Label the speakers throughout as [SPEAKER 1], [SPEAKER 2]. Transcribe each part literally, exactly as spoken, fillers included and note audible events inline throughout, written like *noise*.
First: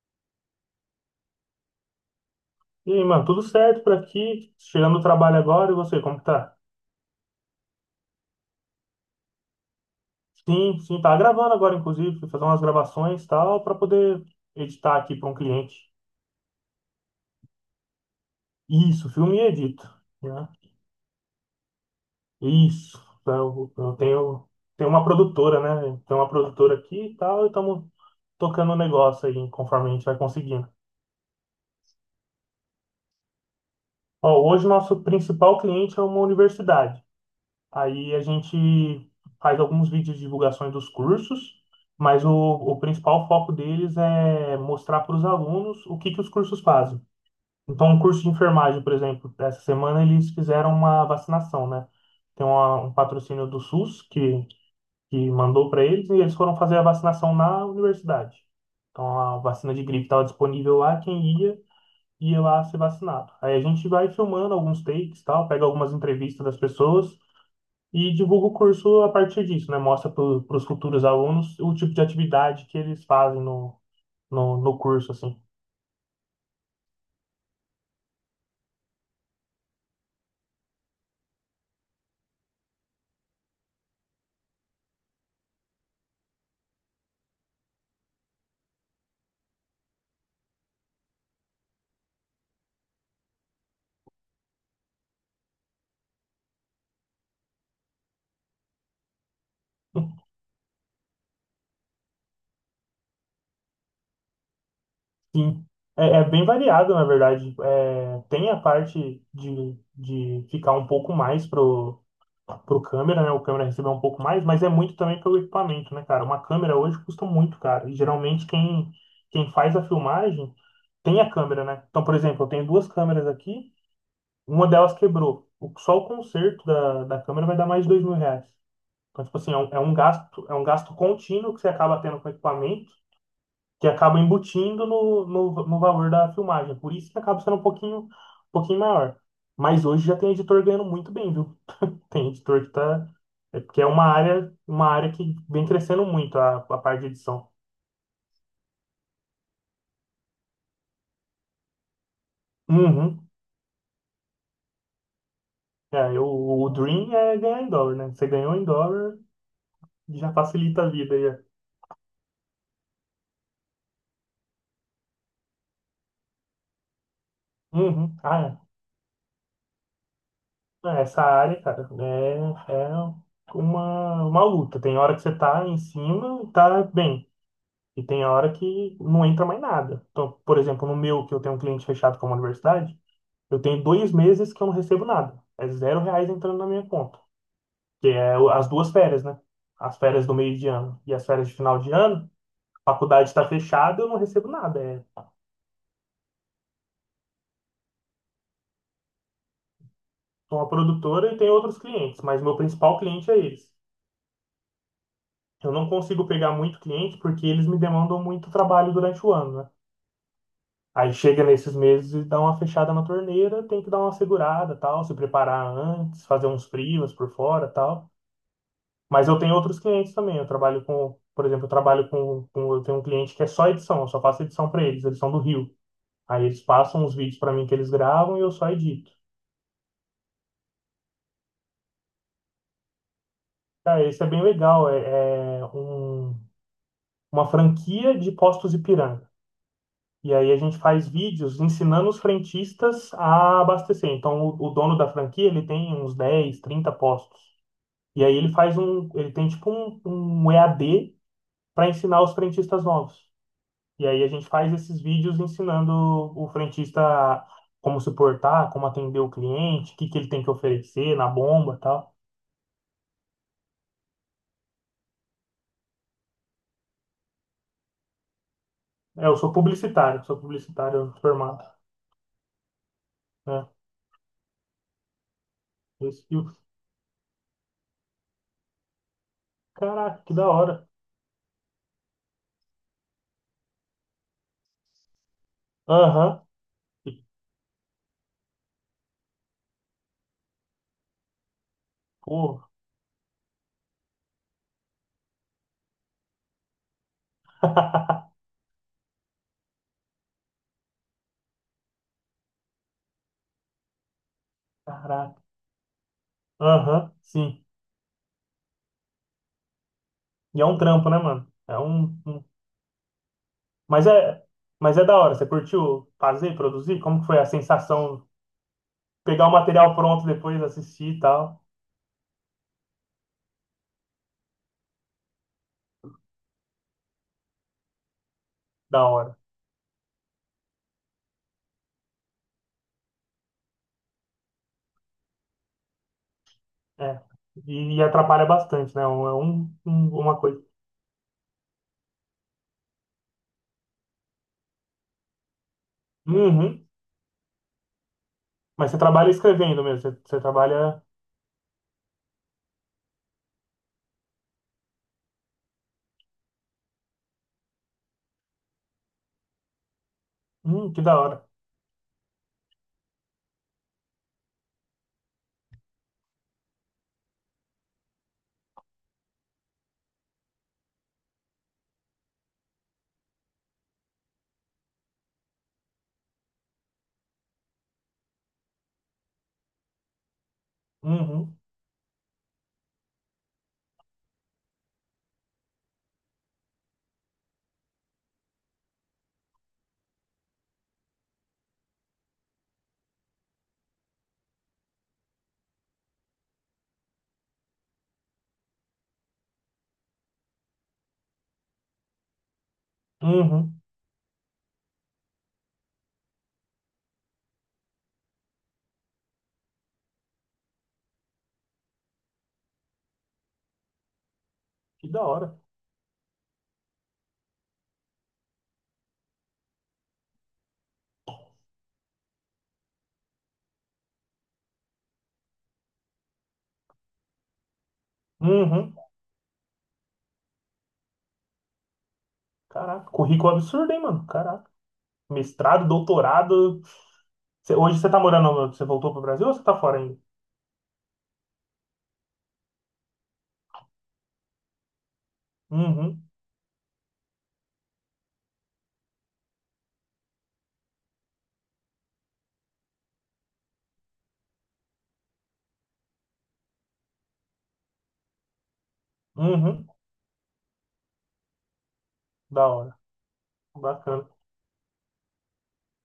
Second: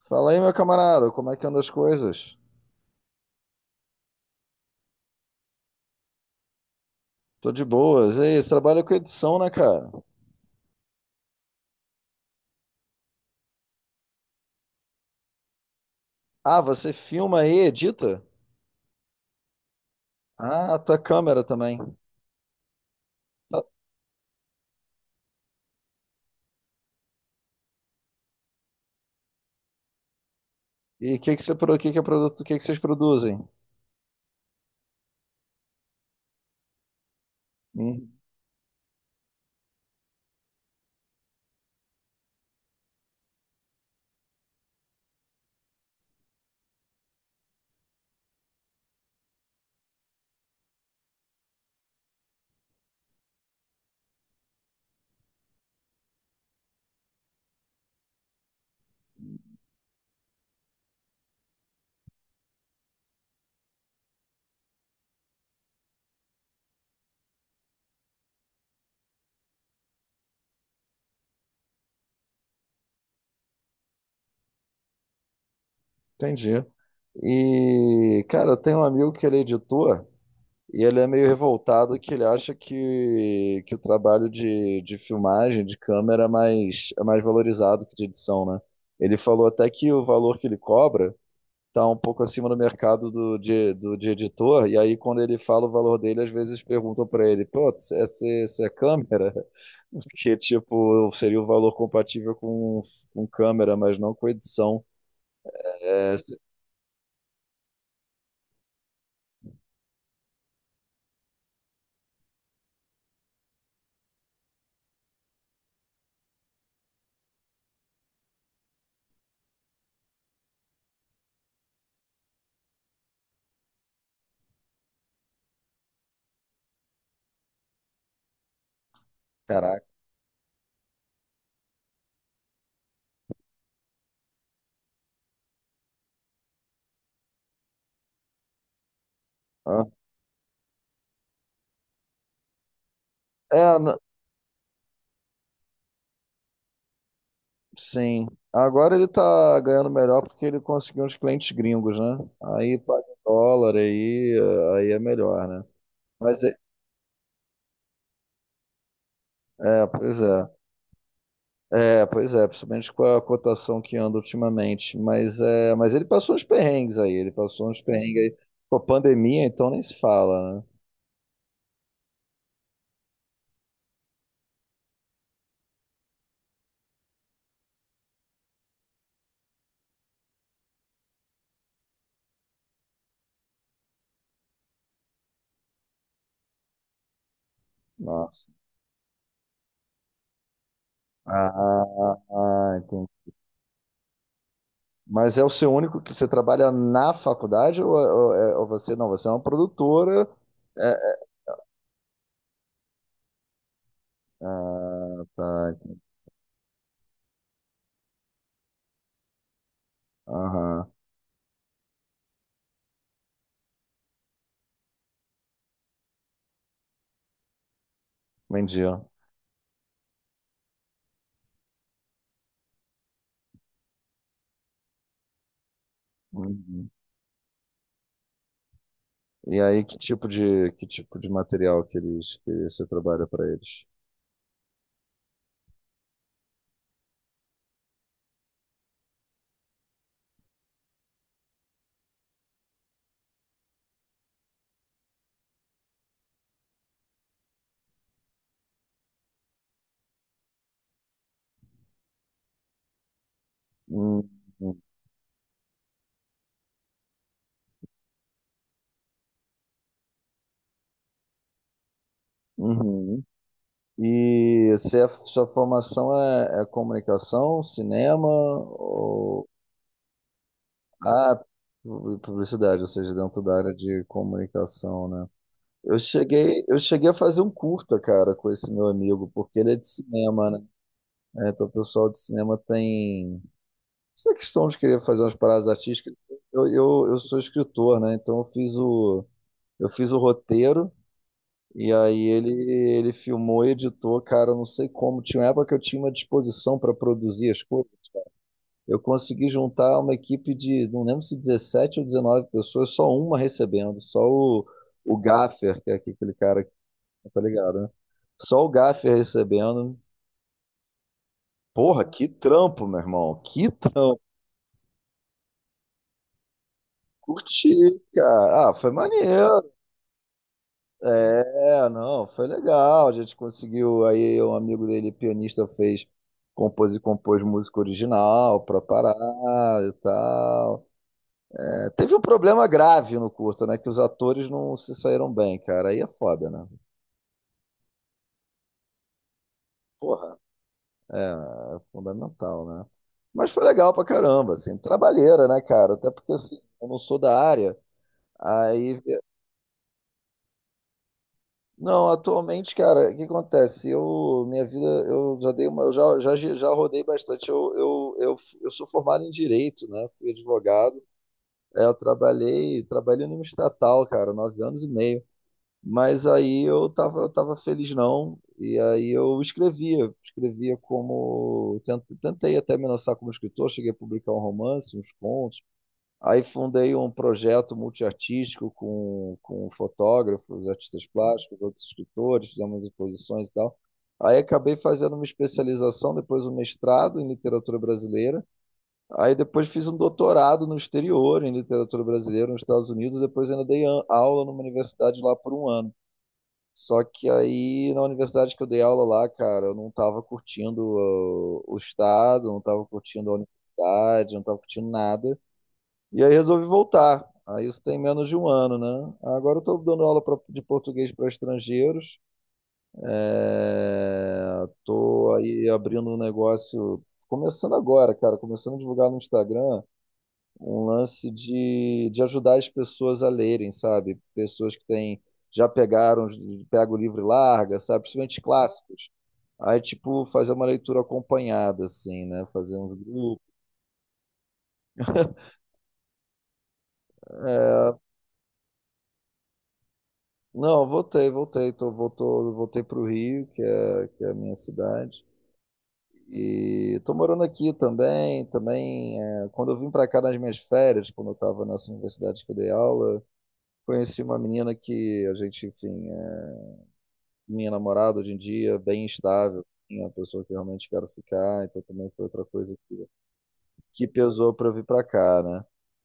[SPEAKER 1] Fala aí, meu camarada, como é que andam as coisas?
[SPEAKER 2] E aí, mano, tudo certo por aqui? Chegando do trabalho agora, e você, como que tá?
[SPEAKER 1] Tô de boas. Ei, você trabalha com edição, né, cara?
[SPEAKER 2] Sim, sim, tá gravando agora, inclusive, fui fazer umas gravações e tal, pra poder editar aqui pra um cliente.
[SPEAKER 1] Ah, você filma e edita?
[SPEAKER 2] Isso, filme e edito, né?
[SPEAKER 1] Ah, a tua câmera também.
[SPEAKER 2] Isso,
[SPEAKER 1] Tá.
[SPEAKER 2] eu, eu tenho, tenho uma produtora, né? Tenho uma produtora aqui e tal, e estamos tocando o negócio aí, conforme a gente vai conseguindo.
[SPEAKER 1] E o que que você, pro- que que é produto, que que vocês produzem?
[SPEAKER 2] Ó, hoje o nosso principal cliente é uma universidade.
[SPEAKER 1] Hum,
[SPEAKER 2] Aí a gente faz alguns vídeos de divulgações dos cursos, mas o, o principal foco deles é mostrar para os alunos o que que os cursos fazem. Então, o curso de enfermagem, por exemplo, essa semana eles fizeram uma vacinação, né? Tem uma- um patrocínio do SUS que, que mandou para eles e eles foram fazer a vacinação na universidade. Então, a vacina de gripe estava disponível lá, quem ia, ia lá ser vacinado. Aí a gente vai filmando alguns takes, tal, pega algumas entrevistas das pessoas e divulga o curso a partir disso, né? Mostra para os futuros alunos o tipo de atividade que eles fazem no, no, no curso, assim.
[SPEAKER 1] entendi. E, cara, eu tenho um amigo que ele é editor e ele é meio revoltado que ele acha que, que o trabalho de, de filmagem, de câmera, é mais, é mais valorizado que de edição, né? Ele falou até que o valor que ele cobra está um pouco acima do mercado do, de, do, de editor, e aí quando ele fala o valor dele, às vezes perguntam para ele, pô, essa, essa é câmera? *laughs*
[SPEAKER 2] *laughs*
[SPEAKER 1] Que, tipo, seria o valor compatível com, com câmera, mas não com edição.
[SPEAKER 2] Sim, é,
[SPEAKER 1] É,
[SPEAKER 2] é
[SPEAKER 1] se-
[SPEAKER 2] bem variado, na verdade. É, tem a parte de, de ficar um pouco mais pro, pro câmera, né? O câmera receber um pouco mais, mas é muito também pelo equipamento, né, cara? Uma câmera hoje custa muito caro. E geralmente quem, quem faz a filmagem tem a câmera, né? Então, por exemplo, eu tenho duas câmeras aqui. Uma delas quebrou. O- Só o conserto da, da câmera vai dar mais de dois mil reais. Então, tipo assim, é um, é
[SPEAKER 1] caraca.
[SPEAKER 2] um gasto, é um gasto contínuo que você acaba tendo com o equipamento, que acaba embutindo no, no, no valor da filmagem. Por isso que acaba sendo um pouquinho, um pouquinho maior.
[SPEAKER 1] Hã?
[SPEAKER 2] Mas hoje já tem editor ganhando muito bem, viu? Tem editor que tá. É
[SPEAKER 1] É,
[SPEAKER 2] porque é
[SPEAKER 1] n-
[SPEAKER 2] uma área, uma área que vem crescendo muito a, a parte de edição.
[SPEAKER 1] sim. Agora ele tá ganhando melhor porque ele conseguiu uns clientes gringos, né? Aí paga em
[SPEAKER 2] Uhum.
[SPEAKER 1] dólar, aí, aí é melhor, né?
[SPEAKER 2] É, eu-
[SPEAKER 1] Mas, é,
[SPEAKER 2] o Dream é ganhar em dólar, né? Você ganhou em dólar,
[SPEAKER 1] é, pois
[SPEAKER 2] já
[SPEAKER 1] é.
[SPEAKER 2] facilita a vida. Já.
[SPEAKER 1] É, pois é, principalmente com a cotação que anda ultimamente. Mas, é, mas ele passou uns perrengues aí, ele passou uns
[SPEAKER 2] Uhum.
[SPEAKER 1] perrengues aí.
[SPEAKER 2] Ah, é.
[SPEAKER 1] Com a pandemia, então nem se fala, né?
[SPEAKER 2] É, Essa área, cara, é, é uma, uma luta. Tem hora que você tá em cima e tá bem. E tem hora que não entra mais nada. Então, por exemplo, no meu, que eu tenho um cliente fechado com uma universidade, eu tenho dois meses que eu não recebo nada. É zero reais entrando na minha conta. Que é
[SPEAKER 1] Nossa.
[SPEAKER 2] o- as duas férias, né? As férias do meio de ano e as férias
[SPEAKER 1] Ah,
[SPEAKER 2] de final
[SPEAKER 1] ah,
[SPEAKER 2] de
[SPEAKER 1] ah,
[SPEAKER 2] ano,
[SPEAKER 1] ah,
[SPEAKER 2] a
[SPEAKER 1] entendi.
[SPEAKER 2] faculdade está fechada, eu não recebo nada. É,
[SPEAKER 1] Mas é o seu único que você trabalha na faculdade ou, ou- é- ou você não? Você é uma produtora.
[SPEAKER 2] sou uma
[SPEAKER 1] é-
[SPEAKER 2] produtora e tenho outros clientes, mas meu principal cliente é eles.
[SPEAKER 1] ah,
[SPEAKER 2] eu
[SPEAKER 1] tá.
[SPEAKER 2] não
[SPEAKER 1] ent-
[SPEAKER 2] consigo pegar muito cliente porque eles me demandam muito trabalho durante o ano, né?
[SPEAKER 1] Aham,
[SPEAKER 2] Aí chega nesses meses e dá uma fechada na torneira, tem que dar uma segurada, tal, se preparar antes, fazer uns frios por fora, tal.
[SPEAKER 1] entendi. Ó.
[SPEAKER 2] Mas eu tenho outros clientes também. Eu trabalho com, por exemplo, eu trabalho com, com- eu tenho um cliente que é só edição, eu só faço edição para eles, eles são do Rio. Aí eles
[SPEAKER 1] Uhum.
[SPEAKER 2] passam os vídeos para mim que eles gravam e eu só edito.
[SPEAKER 1] E aí, que tipo de, que tipo de material que eles, que você trabalha para eles?
[SPEAKER 2] Cara, isso é bem legal, é, é um- uma franquia de Postos Ipiranga. E aí a gente faz vídeos ensinando os frentistas a abastecer. Então o, o dono da franquia, ele tem uns dez trinta postos. E aí ele faz um, ele tem tipo um, um E A D para ensinar os frentistas novos. E aí
[SPEAKER 1] Uhum.
[SPEAKER 2] a gente faz esses vídeos ensinando o frentista como se portar, como atender o cliente, o que que ele tem que oferecer na bomba, e tal.
[SPEAKER 1] Uhum, e se a sua formação é, é comunicação, cinema
[SPEAKER 2] É, eu
[SPEAKER 1] ou
[SPEAKER 2] sou publicitário, sou publicitário
[SPEAKER 1] ah,
[SPEAKER 2] formado,
[SPEAKER 1] pu- publicidade, ou seja, dentro da
[SPEAKER 2] né?
[SPEAKER 1] área de comunicação, né? Eu
[SPEAKER 2] Esse- e o-
[SPEAKER 1] cheguei, eu cheguei a fazer um curta, cara, com esse meu amigo, porque ele é de
[SPEAKER 2] Caraca, que da
[SPEAKER 1] cinema, né?
[SPEAKER 2] hora.
[SPEAKER 1] É, então o pessoal de cinema tem essa questão de querer fazer umas paradas artísticas.
[SPEAKER 2] Aham.
[SPEAKER 1] Eu, eu,
[SPEAKER 2] E,
[SPEAKER 1] eu sou escritor, né? Então eu fiz o, eu fiz o roteiro. E aí ele,
[SPEAKER 2] Pô,
[SPEAKER 1] ele filmou, editou, cara, eu não sei como. Tinha uma época que eu tinha uma disposição para produzir as coisas. Eu consegui juntar uma equipe de, não lembro se dezessete ou dezenove pessoas, só uma recebendo, só o, o
[SPEAKER 2] caraca.
[SPEAKER 1] Gaffer, que é aquele cara que
[SPEAKER 2] Aham,
[SPEAKER 1] tá
[SPEAKER 2] sim.
[SPEAKER 1] ligado, né? Só o Gaffer recebendo.
[SPEAKER 2] E é um trampo, né, mano? É
[SPEAKER 1] Porra,
[SPEAKER 2] um,
[SPEAKER 1] que
[SPEAKER 2] um-
[SPEAKER 1] trampo, meu irmão. Que
[SPEAKER 2] Mas
[SPEAKER 1] trampo.
[SPEAKER 2] é, mas é da hora. Você curtiu fazer, produzir? Como que foi a
[SPEAKER 1] Curti,
[SPEAKER 2] sensação?
[SPEAKER 1] cara. Ah, foi
[SPEAKER 2] Pegar o
[SPEAKER 1] maneiro.
[SPEAKER 2] material pronto depois, assistir e tal.
[SPEAKER 1] É, não, foi legal. A gente conseguiu. Aí um amigo dele, pianista, fez, compôs e compôs música original pra
[SPEAKER 2] Da
[SPEAKER 1] parar
[SPEAKER 2] hora.
[SPEAKER 1] e tal. É, teve um problema grave no curto, né? Que os atores não se saíram bem, cara. Aí é foda, né?
[SPEAKER 2] É. E, e atrapalha bastante, né? É um, um- uma
[SPEAKER 1] Porra,
[SPEAKER 2] coisa.
[SPEAKER 1] é, é fundamental, né? Mas foi legal pra caramba, assim, trabalheira, né, cara? Até porque assim, eu
[SPEAKER 2] Uhum.
[SPEAKER 1] não sou da área.
[SPEAKER 2] Mas você
[SPEAKER 1] Aí.
[SPEAKER 2] trabalha escrevendo mesmo. Você, você trabalha.
[SPEAKER 1] Não, atualmente, cara, o que acontece? Eu, minha vida, eu já dei uma, eu já, já, já rodei bastante. Eu, eu, eu, eu sou formado em direito, né? Fui
[SPEAKER 2] Hum, que
[SPEAKER 1] advogado.
[SPEAKER 2] da hora.
[SPEAKER 1] É, eu trabalhei, trabalhei numa estatal, cara, nove anos e meio. Mas aí eu tava, eu tava feliz não. E aí eu escrevia, escrevia como tent- tentei até me lançar como escritor, cheguei a publicar um romance, uns contos. Aí fundei um projeto multiartístico com, com fotógrafos, artistas
[SPEAKER 2] Uhum.
[SPEAKER 1] plásticos, outros escritores, fizemos exposições e tal. Aí acabei fazendo uma especialização, depois um mestrado em literatura brasileira. Aí depois fiz um doutorado no exterior em literatura brasileira nos Estados Unidos. Depois ainda dei a- aula numa universidade lá por um ano. Só que aí na universidade que eu dei aula lá, cara, eu não estava curtindo uh, o estado, não estava curtindo a
[SPEAKER 2] Uhum.
[SPEAKER 1] universidade, não estava curtindo nada. E aí resolvi voltar. Aí isso tem menos de um ano, né? Agora eu estou dando aula pra- de português para estrangeiros.
[SPEAKER 2] Que da
[SPEAKER 1] Estou
[SPEAKER 2] hora.
[SPEAKER 1] aí abrindo um negócio, começando agora, cara, começando a divulgar no Instagram um lance de, de ajudar as pessoas a lerem, sabe? Pessoas que têm, já pegaram, pega o livro e larga, sabe? Principalmente
[SPEAKER 2] Uhum.
[SPEAKER 1] clássicos. Aí, tipo, fazer uma leitura acompanhada, assim, né? Fazer um
[SPEAKER 2] Caraca.
[SPEAKER 1] grupo.
[SPEAKER 2] Currículo absurdo, hein, mano? Caraca.
[SPEAKER 1] *laughs*
[SPEAKER 2] Mestrado, doutorado. Você- hoje você tá morando. no- Você voltou pro Brasil ou você tá fora ainda?
[SPEAKER 1] Não, voltei, voltei. Tô, voltou, voltei para o Rio, que é, que é a minha cidade.
[SPEAKER 2] Uhum.
[SPEAKER 1] E tô morando aqui também. Também, é, quando eu vim para cá nas minhas férias, quando eu estava nessa universidade que eu dei aula, conheci uma menina que a gente, enfim, é minha namorada hoje em dia, bem estável,
[SPEAKER 2] Uhum.
[SPEAKER 1] assim, é uma pessoa que eu realmente quero ficar. Então também foi outra
[SPEAKER 2] Da
[SPEAKER 1] coisa
[SPEAKER 2] hora,
[SPEAKER 1] que
[SPEAKER 2] bacana.
[SPEAKER 1] pesou para vir para cá, né?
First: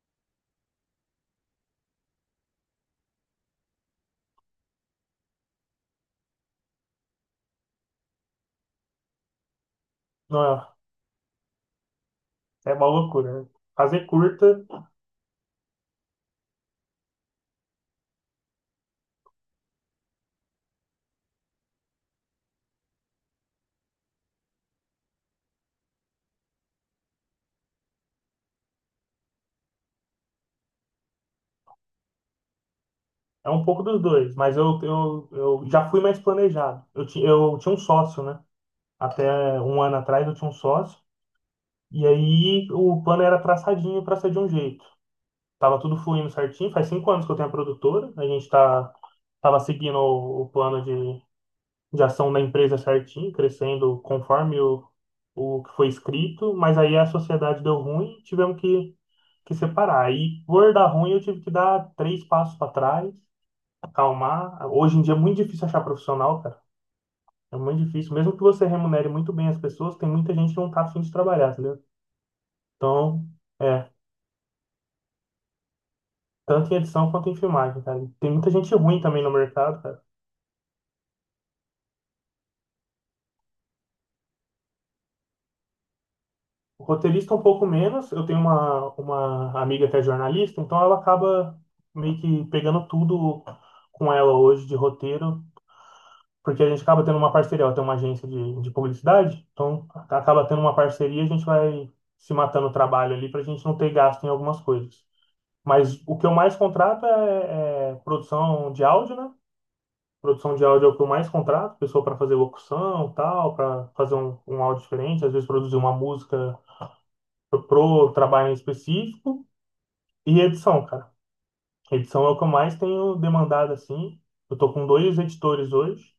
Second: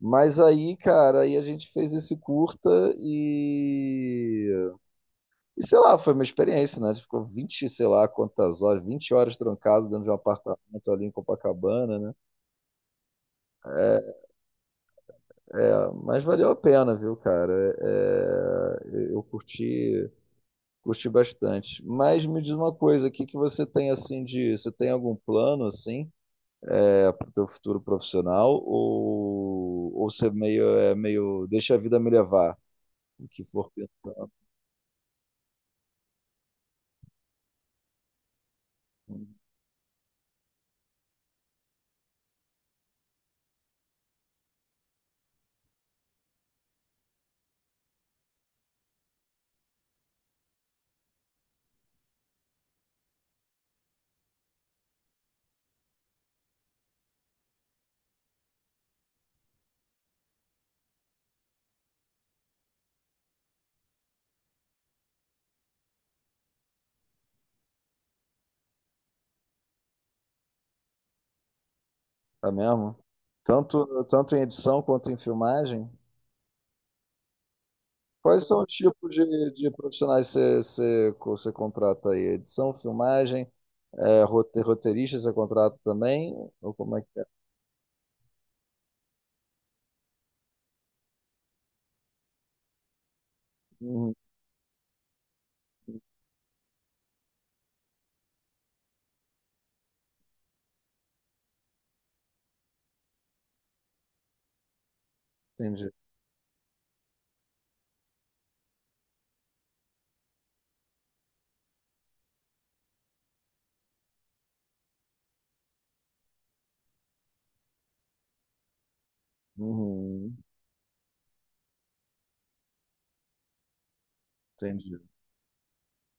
[SPEAKER 1] Mas aí, cara, aí a gente fez esse curta. e E sei lá, foi uma experiência, né? Você ficou vinte sei lá quantas horas, vinte horas trancado dentro de um
[SPEAKER 2] Não, é
[SPEAKER 1] apartamento ali em Copacabana, né?
[SPEAKER 2] é uma loucura, né? Fazer curta
[SPEAKER 1] É, mas valeu a pena, viu, cara? É, é, eu curti, curti bastante. Mas me diz uma coisa, o que que você tem assim de, você tem algum plano assim, é, pro teu futuro profissional ou ou você é meio é meio deixa a vida me levar, o que
[SPEAKER 2] é um
[SPEAKER 1] for.
[SPEAKER 2] pouco dos dois, mas eu, eu, eu já fui mais planejado. Eu, ti- eu tinha um sócio, né? Até um ano atrás eu tinha um sócio, e aí o plano era traçadinho para ser de um jeito. Tava tudo fluindo certinho, faz cinco anos que eu tenho a produtora, a gente tá, tava seguindo o, o plano de, de ação da empresa certinho, crescendo conforme o, o que foi escrito, mas aí a sociedade deu ruim, tivemos que que separar. Aí, por dar ruim, eu tive que dar três passos para trás, acalmar. Hoje em dia é muito difícil achar profissional, cara. É muito difícil. Mesmo que você remunere muito bem as pessoas, tem muita gente que não tá afim de trabalhar, entendeu?
[SPEAKER 1] Tá mesmo?
[SPEAKER 2] Então,
[SPEAKER 1] Tanto
[SPEAKER 2] é,
[SPEAKER 1] tanto em edição quanto em filmagem?
[SPEAKER 2] tanto em edição quanto em filmagem, cara. Tem
[SPEAKER 1] Quais
[SPEAKER 2] muita
[SPEAKER 1] são os
[SPEAKER 2] gente ruim
[SPEAKER 1] tipos
[SPEAKER 2] também no
[SPEAKER 1] de, de
[SPEAKER 2] mercado, cara.
[SPEAKER 1] profissionais você você- você contrata aí? Edição, filmagem, é, rote- roteirista você contrata também? Ou
[SPEAKER 2] O
[SPEAKER 1] como é que é?
[SPEAKER 2] roteirista um pouco menos. Eu tenho uma, uma amiga que é jornalista, então ela acaba meio que pegando tudo com
[SPEAKER 1] Uhum,
[SPEAKER 2] ela hoje de roteiro porque a gente acaba tendo uma parceria, ela tem uma agência de, de publicidade, então acaba tendo uma parceria, a gente vai se matando o trabalho ali para a gente não ter gasto em algumas coisas.
[SPEAKER 1] entendi.
[SPEAKER 2] Mas o que eu mais contrato é, é produção de áudio, né? Produção de áudio é o que eu mais contrato, pessoa para fazer locução, tal, para fazer um, um áudio diferente, às vezes produzir uma música pro, pro trabalho em específico
[SPEAKER 1] Uhum,
[SPEAKER 2] e edição, cara. Edição é o que eu mais tenho demandado assim. Eu tô com
[SPEAKER 1] entendi.
[SPEAKER 2] dois editores hoje.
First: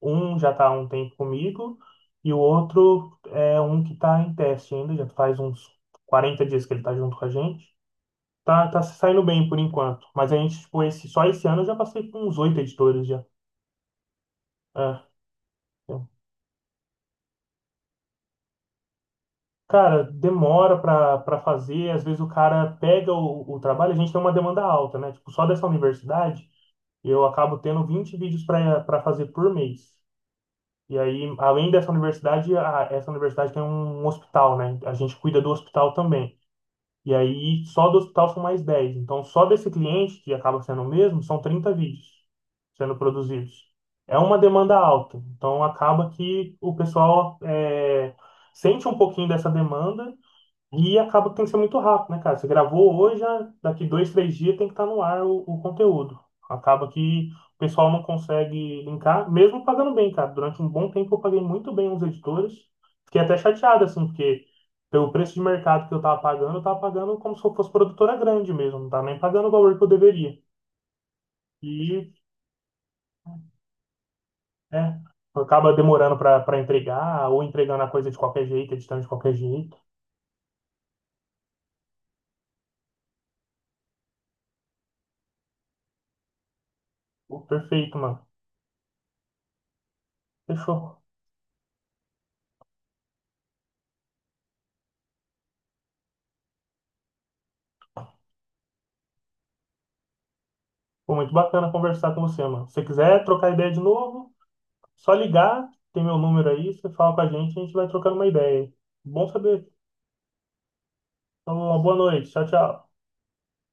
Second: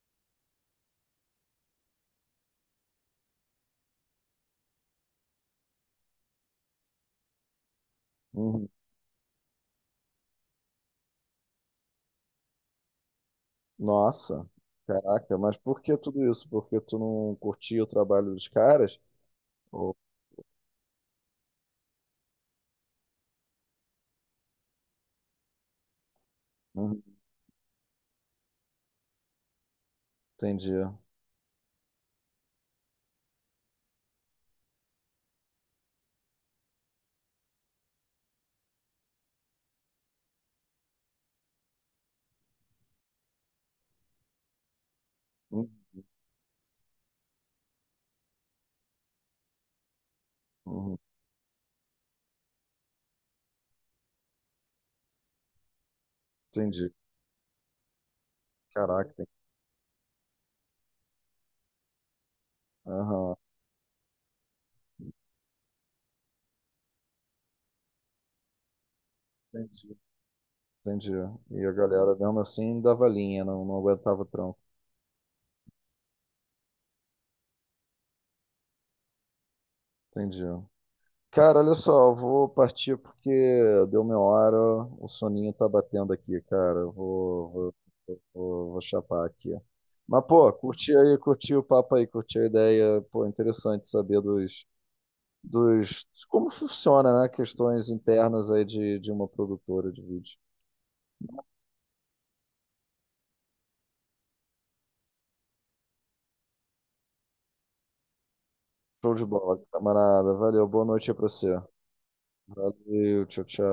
[SPEAKER 2] Um já está há um tempo comigo e o outro é um que está em teste ainda, já faz uns quarenta dias que ele está junto com a gente. Tá,
[SPEAKER 1] Uhum.
[SPEAKER 2] tá se saindo bem por enquanto, mas a gente, tipo, esse, só esse ano eu já passei por uns oito editores já.
[SPEAKER 1] Nossa,
[SPEAKER 2] É,
[SPEAKER 1] caraca, mas por que
[SPEAKER 2] então,
[SPEAKER 1] tudo isso? Porque tu não curtia o trabalho dos caras? Ou-
[SPEAKER 2] cara, demora para para fazer, às vezes o cara pega o, o trabalho, a gente tem uma demanda alta, né? Tipo, só dessa universidade
[SPEAKER 1] Uhum,
[SPEAKER 2] eu acabo tendo vinte vídeos para para fazer por mês.
[SPEAKER 1] entendi.
[SPEAKER 2] E aí, além dessa universidade, a- essa universidade tem um hospital, né? A gente cuida do hospital também. E aí, só do hospital são mais dez Então, só desse cliente, que acaba sendo o mesmo, são trinta vídeos sendo produzidos. É uma demanda alta. Então,
[SPEAKER 1] Uhum,
[SPEAKER 2] acaba que o pessoal é, sente um pouquinho dessa demanda
[SPEAKER 1] uhum,
[SPEAKER 2] e acaba que tem que ser muito rápido, né, cara? Você gravou hoje, já daqui dois, três dias tem que estar no ar o, o conteúdo. Acaba
[SPEAKER 1] entendi.
[SPEAKER 2] que o pessoal não consegue
[SPEAKER 1] Caraca, tem.
[SPEAKER 2] linkar, mesmo pagando bem, cara. Durante um bom tempo eu paguei muito bem os editores. Fiquei
[SPEAKER 1] Aham,
[SPEAKER 2] até chateado, assim, porque pelo preço de mercado que eu tava pagando, eu tava pagando como se eu fosse produtora grande mesmo. Não tava nem pagando o valor que eu
[SPEAKER 1] entendi,
[SPEAKER 2] deveria.
[SPEAKER 1] entendi. E a
[SPEAKER 2] E,
[SPEAKER 1] galera mesmo assim dava linha, não, não aguentava o tranco.
[SPEAKER 2] é, acaba demorando pra, pra entregar, ou entregando a coisa de qualquer jeito, editando de qualquer jeito.
[SPEAKER 1] Entendi. Cara, olha só, eu vou partir porque deu minha hora, o soninho tá batendo aqui, cara. Eu
[SPEAKER 2] Pô,
[SPEAKER 1] Vou, vou,
[SPEAKER 2] perfeito, mano.
[SPEAKER 1] vou, vou chapar aqui. Mas, pô, curti
[SPEAKER 2] Fechou.
[SPEAKER 1] aí, curti o papo aí, curti a ideia. Pô, interessante saber dos, dos, de como funciona, né? Questões internas aí de, de uma produtora de vídeo.
[SPEAKER 2] Foi muito bacana conversar com você, mano. Se você quiser trocar ideia de novo, só ligar, tem meu número aí, você fala com a gente, a gente vai trocando uma ideia.
[SPEAKER 1] Show de
[SPEAKER 2] Bom
[SPEAKER 1] bola,
[SPEAKER 2] saber.
[SPEAKER 1] camarada. Valeu, boa noite aí pra você.
[SPEAKER 2] Então, uma boa noite. Tchau, tchau.
[SPEAKER 1] Valeu, tchau, tchau.